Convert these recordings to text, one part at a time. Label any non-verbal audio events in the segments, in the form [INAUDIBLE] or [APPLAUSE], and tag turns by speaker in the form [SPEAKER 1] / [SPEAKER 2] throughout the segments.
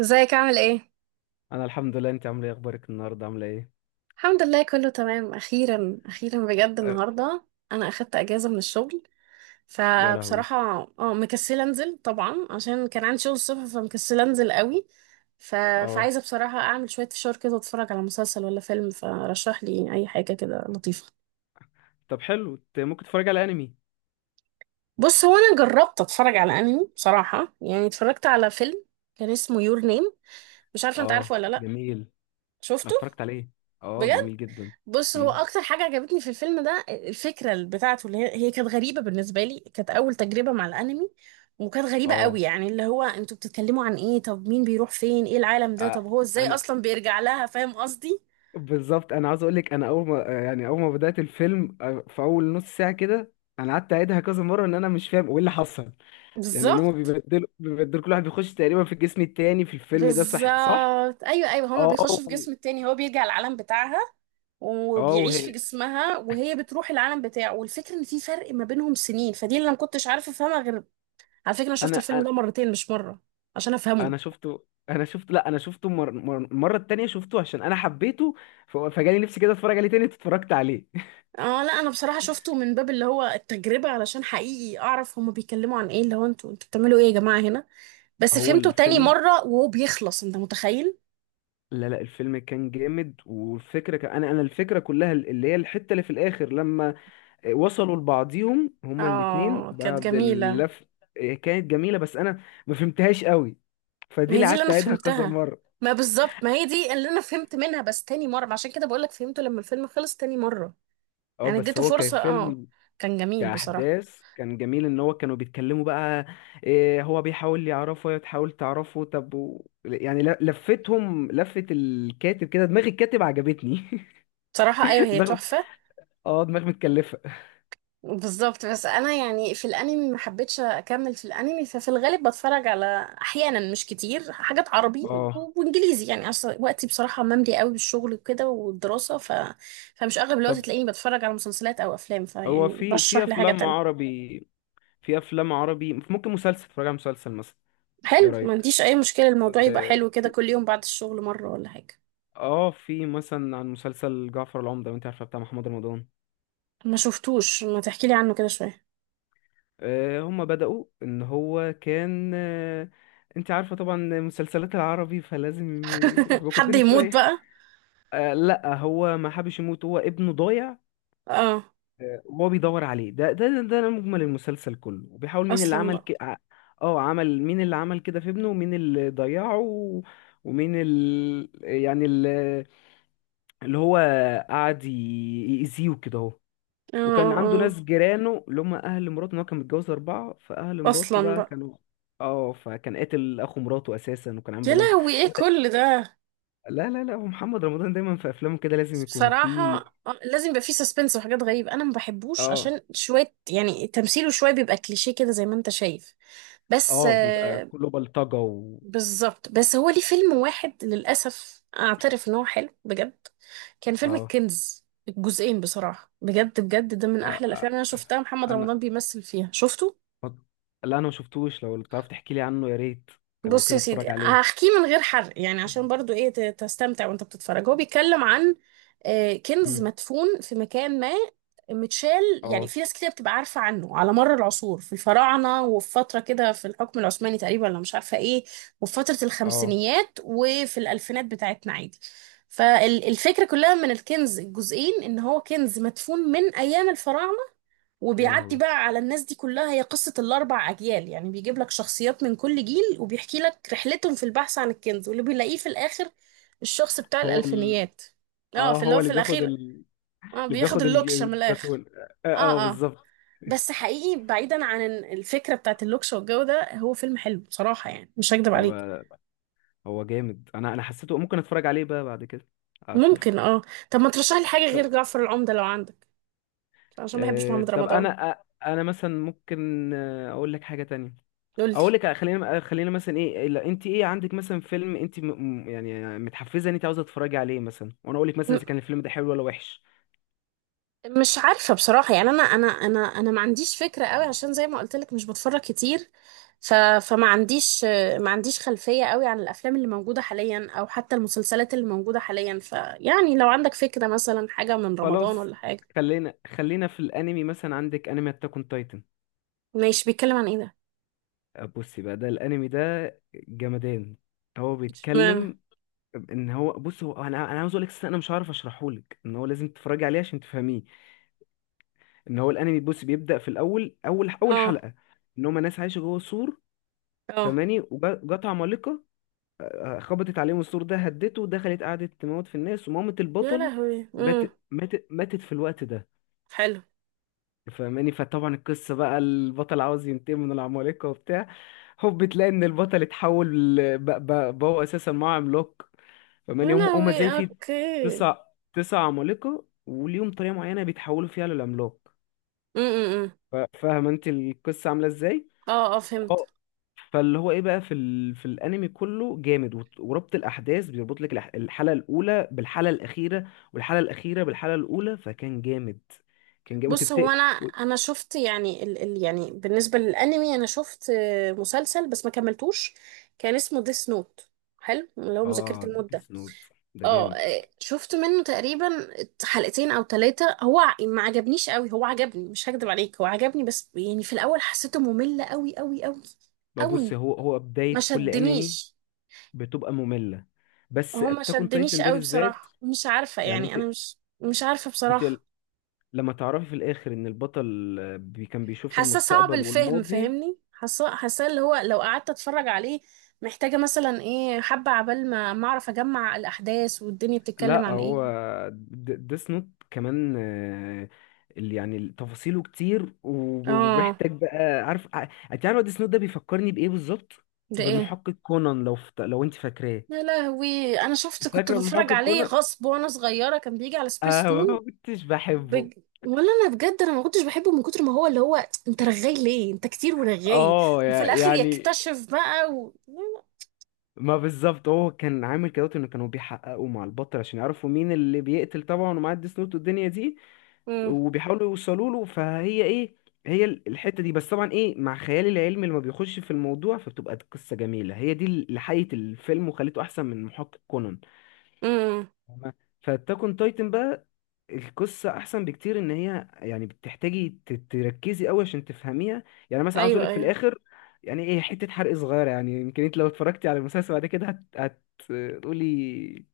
[SPEAKER 1] ازيك عامل ايه؟
[SPEAKER 2] انا الحمد لله. انت عامله ايه؟ اخبارك النهارده عامله ايه؟
[SPEAKER 1] الحمد لله كله تمام، اخيرا اخيرا بجد
[SPEAKER 2] أه،.
[SPEAKER 1] النهارده انا اخدت اجازه من الشغل.
[SPEAKER 2] يا لهوي.
[SPEAKER 1] فبصراحه اه مكسله انزل طبعا عشان كان عندي شغل الصبح، فمكسله انزل قوي. ف...
[SPEAKER 2] اه.
[SPEAKER 1] فعايزه بصراحه اعمل شويه فشار كده واتفرج على مسلسل ولا فيلم، فرشح لي اي حاجه كده لطيفه.
[SPEAKER 2] طب حلو، انت ممكن تتفرج على انمي.
[SPEAKER 1] بص، هو انا جربت اتفرج على انمي بصراحه، يعني اتفرجت على فيلم كان اسمه يور نيم، مش عارفه انت عارفه
[SPEAKER 2] اه،
[SPEAKER 1] ولا لا.
[SPEAKER 2] جميل.
[SPEAKER 1] شفته؟
[SPEAKER 2] اتفرجت عليه. اه
[SPEAKER 1] بجد.
[SPEAKER 2] جميل جدا.
[SPEAKER 1] بص، هو
[SPEAKER 2] مم.
[SPEAKER 1] اكتر حاجه عجبتني في الفيلم ده الفكره اللي بتاعته، اللي هي كانت غريبه بالنسبه لي، كانت اول تجربه مع الانمي. وكانت غريبه قوي،
[SPEAKER 2] اه
[SPEAKER 1] يعني اللي هو انتوا بتتكلموا عن ايه؟ طب مين بيروح فين؟ ايه العالم ده؟ طب
[SPEAKER 2] آه،
[SPEAKER 1] هو ازاي
[SPEAKER 2] انا
[SPEAKER 1] اصلا بيرجع لها؟ فاهم قصدي؟
[SPEAKER 2] بالظبط انا عاوز اقول لك، انا اول ما بدات الفيلم، في اول نص ساعه كده، انا قعدت اعيدها كذا مره ان انا مش فاهم ايه اللي حصل. يعني ان هم
[SPEAKER 1] بالظبط.
[SPEAKER 2] بيبدلوا كل واحد بيخش تقريبا في الجسم التاني في الفيلم ده، صح صح.
[SPEAKER 1] بالظبط، ايوه ايوه، هما
[SPEAKER 2] اه.
[SPEAKER 1] بيخشوا في جسم التاني، هو بيرجع العالم بتاعها
[SPEAKER 2] اه
[SPEAKER 1] وبيعيش في
[SPEAKER 2] وهي.
[SPEAKER 1] جسمها، وهي بتروح العالم بتاعه. والفكره ان في فرق ما بينهم سنين، فدي اللي انا ما كنتش عارفه افهمها. غير على فكره انا شفت
[SPEAKER 2] انا
[SPEAKER 1] الفيلم ده مرتين مش مره عشان افهمه.
[SPEAKER 2] انا شفته انا شفته لا، انا شفته المره التانية، شفته عشان انا حبيته. فجالي نفسي كده اتفرج عليه تاني، اتفرجت عليه.
[SPEAKER 1] اه، لا انا بصراحة شفته من باب اللي هو التجربة، علشان حقيقي اعرف هما بيتكلموا عن ايه، اللي هو انتوا بتعملوا ايه يا جماعة هنا؟
[SPEAKER 2] [LAUGHS]
[SPEAKER 1] بس
[SPEAKER 2] هو
[SPEAKER 1] فهمته تاني
[SPEAKER 2] الفيلم.
[SPEAKER 1] مرة وهو بيخلص، انت متخيل؟
[SPEAKER 2] لا لا، الفيلم كان جامد، والفكره كان انا الفكره كلها اللي هي الحته اللي في الاخر لما وصلوا لبعضيهم هما الاتنين
[SPEAKER 1] اه كانت
[SPEAKER 2] بعد
[SPEAKER 1] جميلة.
[SPEAKER 2] اللف. كانت جميله، بس انا ما فهمتهاش قوي، فدي
[SPEAKER 1] ما هي
[SPEAKER 2] اللي
[SPEAKER 1] دي اللي
[SPEAKER 2] قعدت
[SPEAKER 1] انا
[SPEAKER 2] اعيدها كذا
[SPEAKER 1] فهمتها.
[SPEAKER 2] مره.
[SPEAKER 1] ما بالظبط، ما هي دي اللي انا فهمت منها، بس تاني مرة، عشان كده بقولك فهمته لما الفيلم خلص تاني مرة.
[SPEAKER 2] اه
[SPEAKER 1] يعني
[SPEAKER 2] بس
[SPEAKER 1] اديته
[SPEAKER 2] هو كان
[SPEAKER 1] فرصة، اه.
[SPEAKER 2] فيلم،
[SPEAKER 1] كان جميل بصراحة.
[SPEAKER 2] كأحداث كان جميل، إن هو كانوا بيتكلموا بقى إيه، هو بيحاول يعرفه وهي تحاول تعرفه. طب و... يعني ل- لفتهم لفة الكاتب كده، دماغ الكاتب عجبتني.
[SPEAKER 1] بصراحة ايوه،
[SPEAKER 2] [LAUGHS]
[SPEAKER 1] هي
[SPEAKER 2] دماغ.
[SPEAKER 1] تحفة.
[SPEAKER 2] اه، دماغ متكلفة.
[SPEAKER 1] بالظبط. بس انا يعني في الانمي ما حبيتش اكمل في الانمي، ففي الغالب بتفرج على احيانا مش كتير حاجات عربي
[SPEAKER 2] اه.
[SPEAKER 1] وانجليزي، يعني اصلا وقتي بصراحه مملي قوي بالشغل وكده والدراسه. فمش اغلب الوقت
[SPEAKER 2] طب
[SPEAKER 1] تلاقيني بتفرج على مسلسلات او افلام،
[SPEAKER 2] هو
[SPEAKER 1] فيعني
[SPEAKER 2] في في
[SPEAKER 1] رشح لي حاجه
[SPEAKER 2] أفلام
[SPEAKER 1] تانية.
[SPEAKER 2] عربي، في أفلام عربي، ممكن مسلسل اتفرج على مسلسل مثلا. إيه
[SPEAKER 1] حلو، ما
[SPEAKER 2] رأيك؟
[SPEAKER 1] عنديش اي مشكله، الموضوع يبقى
[SPEAKER 2] آه،
[SPEAKER 1] حلو كده
[SPEAKER 2] في
[SPEAKER 1] كل يوم بعد الشغل مره ولا حاجه.
[SPEAKER 2] اه في مثلا عن مسلسل جعفر العمدة، لو انت عارفه بتاع محمد رمضان.
[SPEAKER 1] ما شفتوش، ما تحكي لي عنه كده شويه.
[SPEAKER 2] هما بدأوا ان هو كان انت عارفة طبعا مسلسلات العربي فلازم
[SPEAKER 1] [LAUGHS]
[SPEAKER 2] يحبكوا
[SPEAKER 1] حد
[SPEAKER 2] الدنيا
[SPEAKER 1] يموت
[SPEAKER 2] شوية.
[SPEAKER 1] بقى؟
[SPEAKER 2] لا هو ما حبش يموت، هو ابنه ضايع.
[SPEAKER 1] اه،
[SPEAKER 2] وهو بيدور عليه، ده مجمل المسلسل كله. وبيحاول مين اللي
[SPEAKER 1] اصلا
[SPEAKER 2] عمل
[SPEAKER 1] بقى.
[SPEAKER 2] ك... ع- اه عمل، مين اللي عمل كده في ابنه، ومين اللي ضيعه و- ومين ال... يعني ال... اللي هو قعد يأذيه كده.
[SPEAKER 1] اه اه
[SPEAKER 2] وكان عنده
[SPEAKER 1] آه.
[SPEAKER 2] ناس جيرانه اللي هم اهل مراته، ان هو كان متجوز 4، فاهل مراته
[SPEAKER 1] اصلا
[SPEAKER 2] بقى
[SPEAKER 1] بقى.
[SPEAKER 2] كانوا، اه، فكان قاتل اخو مراته اساسا، وكان عامل
[SPEAKER 1] يا
[SPEAKER 2] بلاوي.
[SPEAKER 1] لهوي ايه
[SPEAKER 2] هو ده-
[SPEAKER 1] كل ده؟
[SPEAKER 2] لا لا لا، هو محمد رمضان دايما في افلامه كده لازم يكون فيه.
[SPEAKER 1] بصراحة آه، لازم يبقى فيه سسبنس وحاجات غريبة، أنا ما بحبوش
[SPEAKER 2] اه.
[SPEAKER 1] عشان شوية يعني تمثيله شوية بيبقى كليشيه كده زي ما أنت شايف. بس
[SPEAKER 2] اه بيبقى
[SPEAKER 1] آه،
[SPEAKER 2] كله بلطجه، و
[SPEAKER 1] بالظبط. بس هو ليه فيلم واحد للأسف أعترف إن هو حلو بجد، كان فيلم
[SPEAKER 2] اه،
[SPEAKER 1] الكنز الجزئين، بصراحة بجد بجد ده من
[SPEAKER 2] آه،
[SPEAKER 1] أحلى الأفلام
[SPEAKER 2] آه،
[SPEAKER 1] اللي أنا
[SPEAKER 2] آه.
[SPEAKER 1] شفتها محمد
[SPEAKER 2] انا،
[SPEAKER 1] رمضان بيمثل فيها. شفته؟
[SPEAKER 2] لا انا ما شفتوش، لو تعرف تحكي لي عنه يا ريت. لو
[SPEAKER 1] بص يا
[SPEAKER 2] كده
[SPEAKER 1] سيدي
[SPEAKER 2] اتفرج عليه.
[SPEAKER 1] هحكيه من غير حرق، يعني عشان برضو ايه تستمتع وانت بتتفرج. هو بيتكلم عن آه، كنز
[SPEAKER 2] مم.
[SPEAKER 1] مدفون في مكان ما متشال، يعني
[SPEAKER 2] اه.
[SPEAKER 1] في ناس كتير بتبقى عارفة عنه على مر العصور، في الفراعنة وفي فترة كده في الحكم العثماني تقريبا ولا مش عارفة ايه، وفي فترة
[SPEAKER 2] اه.
[SPEAKER 1] الخمسينيات وفي الألفينات بتاعتنا عادي. فالفكرة كلها من الكنز الجزئين ان هو كنز مدفون من ايام الفراعنة،
[SPEAKER 2] يا
[SPEAKER 1] وبيعدي
[SPEAKER 2] لهوي.
[SPEAKER 1] بقى على الناس دي كلها، هي قصة الأربع أجيال، يعني بيجيب لك شخصيات من كل جيل وبيحكي لك رحلتهم في البحث عن الكنز، واللي بيلاقيه في الآخر الشخص بتاع
[SPEAKER 2] هو ال...
[SPEAKER 1] الألفينيات. اه
[SPEAKER 2] اه
[SPEAKER 1] في اللي
[SPEAKER 2] هو
[SPEAKER 1] هو
[SPEAKER 2] اللي
[SPEAKER 1] في
[SPEAKER 2] بياخد
[SPEAKER 1] الأخير،
[SPEAKER 2] ال...
[SPEAKER 1] اه
[SPEAKER 2] اللي
[SPEAKER 1] بياخد
[SPEAKER 2] بياخد
[SPEAKER 1] اللوكشة من الآخر.
[SPEAKER 2] الزيتون.
[SPEAKER 1] اه اه.
[SPEAKER 2] بالظبط.
[SPEAKER 1] بس حقيقي بعيدا عن الفكرة بتاعت اللوكشة والجو ده، هو فيلم حلو بصراحة، يعني مش هكدب
[SPEAKER 2] طب
[SPEAKER 1] عليك.
[SPEAKER 2] آه، هو جامد، انا حسيته ممكن اتفرج عليه بقى بعد كده، اشوف.
[SPEAKER 1] ممكن اه. طب ما ترشح لي حاجة
[SPEAKER 2] طب
[SPEAKER 1] غير جعفر العمدة لو عندك، عشان ما بحبش
[SPEAKER 2] آه،
[SPEAKER 1] محمد
[SPEAKER 2] طب
[SPEAKER 1] رمضان.
[SPEAKER 2] انا آه، انا مثلا ممكن اقول لك حاجه تانية.
[SPEAKER 1] قولي.
[SPEAKER 2] اقول لك خلينا مثلا ايه، لا، انت ايه عندك مثلا فيلم انت يعني متحفزه ان انت عاوزه تتفرجي عليه مثلا، وانا اقول لك مثلا اذا كان الفيلم ده حلو ولا وحش.
[SPEAKER 1] مش عارفة بصراحة، يعني أنا ما عنديش فكرة قوي، عشان زي ما قلت لك مش بتفرج كتير. ف، فما عنديش، ما عنديش خلفية قوي عن الأفلام اللي موجودة حاليا أو حتى المسلسلات اللي موجودة حاليا، فيعني لو عندك فكرة مثلا حاجة من رمضان
[SPEAKER 2] خلاص،
[SPEAKER 1] ولا حاجة.
[SPEAKER 2] خلينا في الانمي، مثلا عندك انمي اتاك اون تايتن.
[SPEAKER 1] ماشي، بيتكلم عن إيه ده؟
[SPEAKER 2] بصي بقى، ده الانمي ده جمدان. هو
[SPEAKER 1] اشمعنى؟
[SPEAKER 2] بيتكلم ان هو، بص، هو انا عاوز اقول لك أساساً انا مش عارف اشرحه لك، ان هو لازم تتفرجي عليه عشان تفهميه. ان هو الانمي، بص، بيبدا في الاول، اول
[SPEAKER 1] اه
[SPEAKER 2] حلقه، ان هم ناس عايشه جوه سور،
[SPEAKER 1] اه.
[SPEAKER 2] فماني، وجات عمالقه، خبطت عليهم السور ده، هدته، دخلت قعدت تموت في الناس، ومامة
[SPEAKER 1] يا
[SPEAKER 2] البطل
[SPEAKER 1] لهوي.
[SPEAKER 2] مات، ماتت في الوقت ده
[SPEAKER 1] حلو.
[SPEAKER 2] فماني. فطبعا القصه بقى البطل عاوز ينتقم من العمالقه وبتاع. هوب تلاقي ان البطل اتحول بقى هو اساسا معاه عملاق،
[SPEAKER 1] يا
[SPEAKER 2] فماني. هم
[SPEAKER 1] لهوي،
[SPEAKER 2] زي في
[SPEAKER 1] اوكي.
[SPEAKER 2] تسع، 9 عمالقة، وليهم طريقة معينة بيتحولوا فيها للعملاق.
[SPEAKER 1] امم
[SPEAKER 2] فاهم انت القصة عاملة ازاي؟
[SPEAKER 1] اه اه فهمت.
[SPEAKER 2] اه. فاللي هو ايه بقى في ال... في الانمي كله جامد، وت- وربط الاحداث، بيربط لك الحلقة الاولى بالحلقة الاخيرة والحلقة الاخيرة بالحلقة الاولى، فكان جامد. كان جامد
[SPEAKER 1] بص هو
[SPEAKER 2] وتفتكر
[SPEAKER 1] انا
[SPEAKER 2] و...
[SPEAKER 1] انا شفت، يعني ال يعني بالنسبه للانمي انا شفت آه، مسلسل بس ما كملتوش، كان اسمه ديس نوت، حلو اللي هو مذكره
[SPEAKER 2] اه،
[SPEAKER 1] الموت
[SPEAKER 2] ديس
[SPEAKER 1] ده.
[SPEAKER 2] نوت ده
[SPEAKER 1] اه
[SPEAKER 2] جامد.
[SPEAKER 1] آه، شفت منه تقريبا حلقتين او ثلاثه، هو ما عجبنيش قوي، هو عجبني مش هكدب عليك هو عجبني، بس يعني في الاول حسيته ممل قوي قوي قوي
[SPEAKER 2] بقى بص،
[SPEAKER 1] قوي
[SPEAKER 2] هو
[SPEAKER 1] ما
[SPEAKER 2] بداية كل انمي
[SPEAKER 1] شدنيش،
[SPEAKER 2] بتبقى مملة، بس
[SPEAKER 1] هو ما
[SPEAKER 2] اتاك اون
[SPEAKER 1] شدنيش
[SPEAKER 2] تايتن ده
[SPEAKER 1] قوي
[SPEAKER 2] بالذات،
[SPEAKER 1] بصراحه، مش عارفه
[SPEAKER 2] يعني
[SPEAKER 1] يعني
[SPEAKER 2] انت
[SPEAKER 1] انا مش عارفه
[SPEAKER 2] انت
[SPEAKER 1] بصراحه.
[SPEAKER 2] لما تعرفي في الاخر ان البطل بي كان بيشوف
[SPEAKER 1] حاسه صعب
[SPEAKER 2] المستقبل
[SPEAKER 1] الفهم،
[SPEAKER 2] والماضي.
[SPEAKER 1] فاهمني؟ حاسه اللي هو لو قعدت اتفرج عليه محتاجه مثلا ايه، حبه عبال ما اعرف اجمع الاحداث والدنيا بتتكلم
[SPEAKER 2] لا،
[SPEAKER 1] عن
[SPEAKER 2] هو
[SPEAKER 1] ايه.
[SPEAKER 2] ديس نوت كمان اللي يعني تفاصيله كتير، وب-
[SPEAKER 1] اه،
[SPEAKER 2] وبيحتاج بقى. انت عارفه ديس نوت ده بيفكرني بايه بالظبط؟
[SPEAKER 1] ده ايه؟
[SPEAKER 2] بالمحقق كونان، لو انت فاكراه.
[SPEAKER 1] يا لهوي، انا شفت كنت
[SPEAKER 2] فاكره
[SPEAKER 1] بتفرج
[SPEAKER 2] المحقق
[SPEAKER 1] عليه
[SPEAKER 2] كونان؟
[SPEAKER 1] غصب وانا صغيره كان بيجي على سبيس
[SPEAKER 2] انا ما
[SPEAKER 1] تون.
[SPEAKER 2] كنتش بحبه.
[SPEAKER 1] بج... ولا انا بجد انا ما كنتش بحبه من كتر ما هو اللي هو، انت رغاي ليه؟ انت كتير ورغاي.
[SPEAKER 2] اه.
[SPEAKER 1] وفي الاخر
[SPEAKER 2] يعني،
[SPEAKER 1] يكتشف بقى.
[SPEAKER 2] ما بالظبط، هو كان عامل كده ان كانوا بيحققوا مع البطل عشان يعرفوا مين اللي بيقتل طبعا ومعاه الديس نوت والدنيا دي،
[SPEAKER 1] امم
[SPEAKER 2] وبيحاولوا يوصلوا له، فهي ايه، هي الحتة دي. بس طبعا ايه مع خيالي العلمي، لما بيخش في الموضوع فبتبقى القصة جميلة، هي دي اللي حيت الفيلم وخليته احسن من محقق كونان.
[SPEAKER 1] امم.
[SPEAKER 2] تمام. فاتاكون تايتن بقى، القصة احسن بكتير، ان هي يعني بتحتاجي تركزي قوي عشان تفهميها. يعني مثلا عاوز
[SPEAKER 1] ايوه
[SPEAKER 2] اقولك في
[SPEAKER 1] ايوه.
[SPEAKER 2] الاخر، يعني ايه، حتة حرق صغيرة، يعني يمكن انت لو اتفرجتي على المسلسل بعد كده هت... هتقولي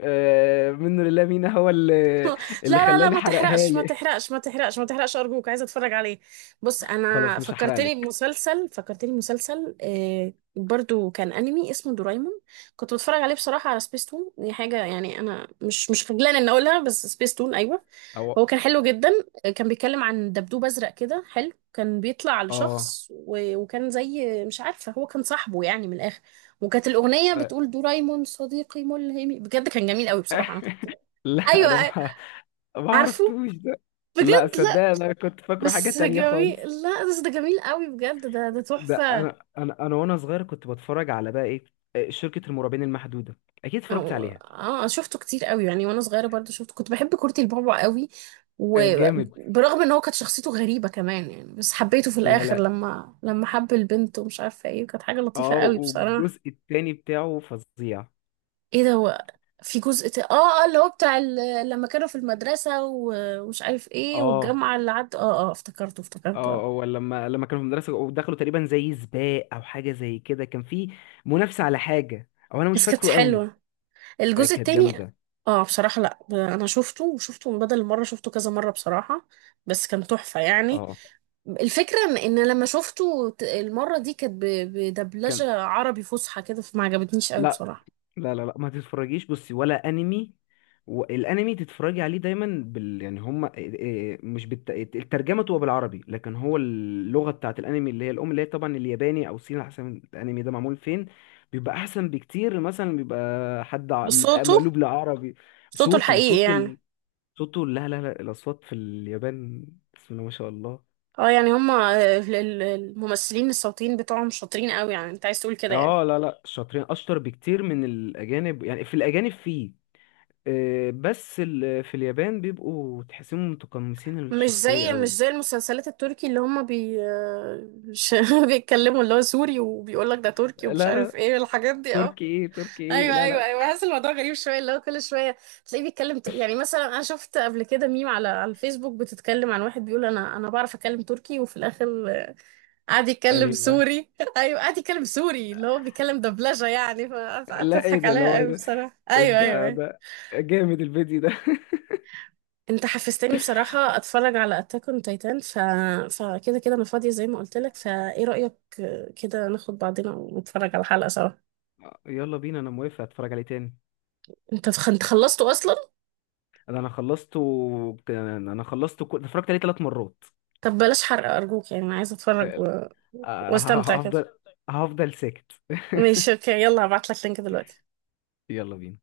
[SPEAKER 2] من لله مين هو اللي،
[SPEAKER 1] لا
[SPEAKER 2] اللي
[SPEAKER 1] لا،
[SPEAKER 2] خلاني
[SPEAKER 1] ما
[SPEAKER 2] حرقها
[SPEAKER 1] تحرقش ما
[SPEAKER 2] لي.
[SPEAKER 1] تحرقش ما تحرقش ما تحرقش، أرجوك عايزة أتفرج عليه. بص،
[SPEAKER 2] خلاص، مش
[SPEAKER 1] فكرتني
[SPEAKER 2] هحرقلك.
[SPEAKER 1] بمسلسل، فكرتني بمسلسل آه برضو كان أنمي اسمه دورايمون، كنت بتفرج عليه بصراحة على سبيستون. دي حاجة يعني أنا مش خجلانة إن أقولها، بس سبيستون أيوه.
[SPEAKER 2] او.
[SPEAKER 1] هو كان حلو جدا، آه، كان بيتكلم عن دبدوب أزرق كده حلو، كان بيطلع
[SPEAKER 2] اه.
[SPEAKER 1] لشخص وكان زي مش عارفة هو كان صاحبه يعني من الآخر. وكانت الأغنية
[SPEAKER 2] آه.
[SPEAKER 1] بتقول دورايمون صديقي ملهمي، بجد كان جميل قوي بصراحة أنا كنت.
[SPEAKER 2] [LAUGHS] لا انا
[SPEAKER 1] ايوه،
[SPEAKER 2] ما
[SPEAKER 1] عارفه،
[SPEAKER 2] عرفتوش ده. لا
[SPEAKER 1] بجد،
[SPEAKER 2] صدق،
[SPEAKER 1] لا،
[SPEAKER 2] انا كنت فاكره حاجة
[SPEAKER 1] بس
[SPEAKER 2] تانية
[SPEAKER 1] جميل.
[SPEAKER 2] خالص.
[SPEAKER 1] لا بس ده جميل قوي بجد، ده ده
[SPEAKER 2] ده
[SPEAKER 1] تحفة.
[SPEAKER 2] انا وانا صغير كنت بتفرج على بقى ايه، شركة المرعبين المحدودة، اكيد اتفرجت عليها.
[SPEAKER 1] اه شفته كتير قوي يعني وانا صغيرة برضه شفته، كنت بحب كورتي البابا قوي.
[SPEAKER 2] جامد.
[SPEAKER 1] وبرغم ان هو كانت شخصيته غريبة كمان يعني، بس حبيته في
[SPEAKER 2] لا
[SPEAKER 1] الاخر
[SPEAKER 2] لا.
[SPEAKER 1] لما حب البنت ومش عارفة ايه، وكانت حاجة لطيفة
[SPEAKER 2] اه،
[SPEAKER 1] قوي بصراحة.
[SPEAKER 2] والجزء التاني بتاعه فظيع.
[SPEAKER 1] ايه ده؟ هو في اه، اه اللي هو بتاع لما كانوا في المدرسة ومش عارف ايه
[SPEAKER 2] اه.
[SPEAKER 1] والجامعة اللي عد، اه اه، افتكرته
[SPEAKER 2] اه
[SPEAKER 1] آه.
[SPEAKER 2] هو لما، كانوا في المدرسة ودخلوا تقريبا زي سباق او حاجة زي كده، كان في منافسة على حاجة، او انا مش
[SPEAKER 1] بس كانت
[SPEAKER 2] فاكره قوي.
[SPEAKER 1] حلوة، الجزء
[SPEAKER 2] كانت
[SPEAKER 1] التاني.
[SPEAKER 2] جامدة.
[SPEAKER 1] اه بصراحة لا انا شفته وشفته من بدل المرة شفته كذا مرة بصراحة، بس كان تحفة يعني.
[SPEAKER 2] اه.
[SPEAKER 1] الفكرة ان إن لما شفته المرة دي كانت
[SPEAKER 2] كان.
[SPEAKER 1] بدبلجة عربي فصحى كده فما عجبتنيش قوي
[SPEAKER 2] لا
[SPEAKER 1] بصراحة.
[SPEAKER 2] لا لا، ما تتفرجيش بصي ولا انمي. والانمي تتفرجي عليه دايما بال يعني هم آه، آه، مش الترجمه تبقى بالعربي لكن هو اللغه بتاعت الانمي اللي هي الام اللي هي طبعا الياباني او الصيني على حسب الانمي ده معمول فين، بيبقى احسن بكتير، مثلا بيبقى حد
[SPEAKER 1] بصوته،
[SPEAKER 2] مقلوب لعربي.
[SPEAKER 1] صوته
[SPEAKER 2] صوته
[SPEAKER 1] الحقيقي
[SPEAKER 2] صوت
[SPEAKER 1] يعني؟
[SPEAKER 2] ال... صوته لا لا لا، الاصوات في اليابان بسم الله ما شاء الله.
[SPEAKER 1] اه يعني هما الممثلين الصوتيين بتوعهم شاطرين قوي، يعني انت عايز تقول كده يعني؟
[SPEAKER 2] اه لا لا، شاطرين، اشطر بكتير من الاجانب. يعني في الاجانب فيه في اليابان بيبقوا تحسهم متقمصين
[SPEAKER 1] مش
[SPEAKER 2] الشخصية
[SPEAKER 1] زي مش
[SPEAKER 2] قوي.
[SPEAKER 1] زي المسلسلات التركي اللي هما بي مش- [LAUGHS] بيتكلموا اللي هو سوري وبيقول لك ده تركي ومش
[SPEAKER 2] لا
[SPEAKER 1] عارف
[SPEAKER 2] لا،
[SPEAKER 1] ايه الحاجات دي، اه.
[SPEAKER 2] تركي ايه، تركي ايه،
[SPEAKER 1] ايوه
[SPEAKER 2] لا
[SPEAKER 1] ايوه
[SPEAKER 2] لا.
[SPEAKER 1] ايوه، بحس الموضوع غريب شويه، اللي هو كل شويه تلاقيه بيتكلم يعني مثلا انا شفت قبل كده ميم على على الفيسبوك بتتكلم عن واحد بيقول انا بعرف اتكلم تركي، وفي الاخر آه، قعد يتكلم
[SPEAKER 2] ليه بقى؟
[SPEAKER 1] سوري، [LAUGHS] ايوه قعد يتكلم سوري اللي هو بيتكلم دبلجه يعني. فقعدت
[SPEAKER 2] لا ايه
[SPEAKER 1] اضحك
[SPEAKER 2] ده اللي
[SPEAKER 1] عليها
[SPEAKER 2] هو
[SPEAKER 1] قوي
[SPEAKER 2] ده،
[SPEAKER 1] بصراحه، ايوه ايوه
[SPEAKER 2] ده
[SPEAKER 1] ايوه.
[SPEAKER 2] ده جامد الفيديو ده. [LAUGHS]
[SPEAKER 1] انت حفزتني بصراحه اتفرج على اتاك اون تايتان، ف، فكده كده انا فاضيه زي ما قلت لك، فايه رايك آه، كده ناخد بعضنا ونتفرج على حلقه سوا؟
[SPEAKER 2] يلا بينا، انا موافق اتفرج عليه تاني.
[SPEAKER 1] انت انت خلصته اصلا؟
[SPEAKER 2] ده انا خلصته، انا خلصته اتفرجت عليه 3 مرات.
[SPEAKER 1] طب بلاش حرق أرجوك، يعني أنا عايزة
[SPEAKER 2] آه،
[SPEAKER 1] واستمتع كده.
[SPEAKER 2] هفضل، هفضل ساكت.
[SPEAKER 1] ماشي
[SPEAKER 2] [LAUGHS]
[SPEAKER 1] أوكي، يلا هبعتلك لينك دلوقتي.
[SPEAKER 2] يلا بينا.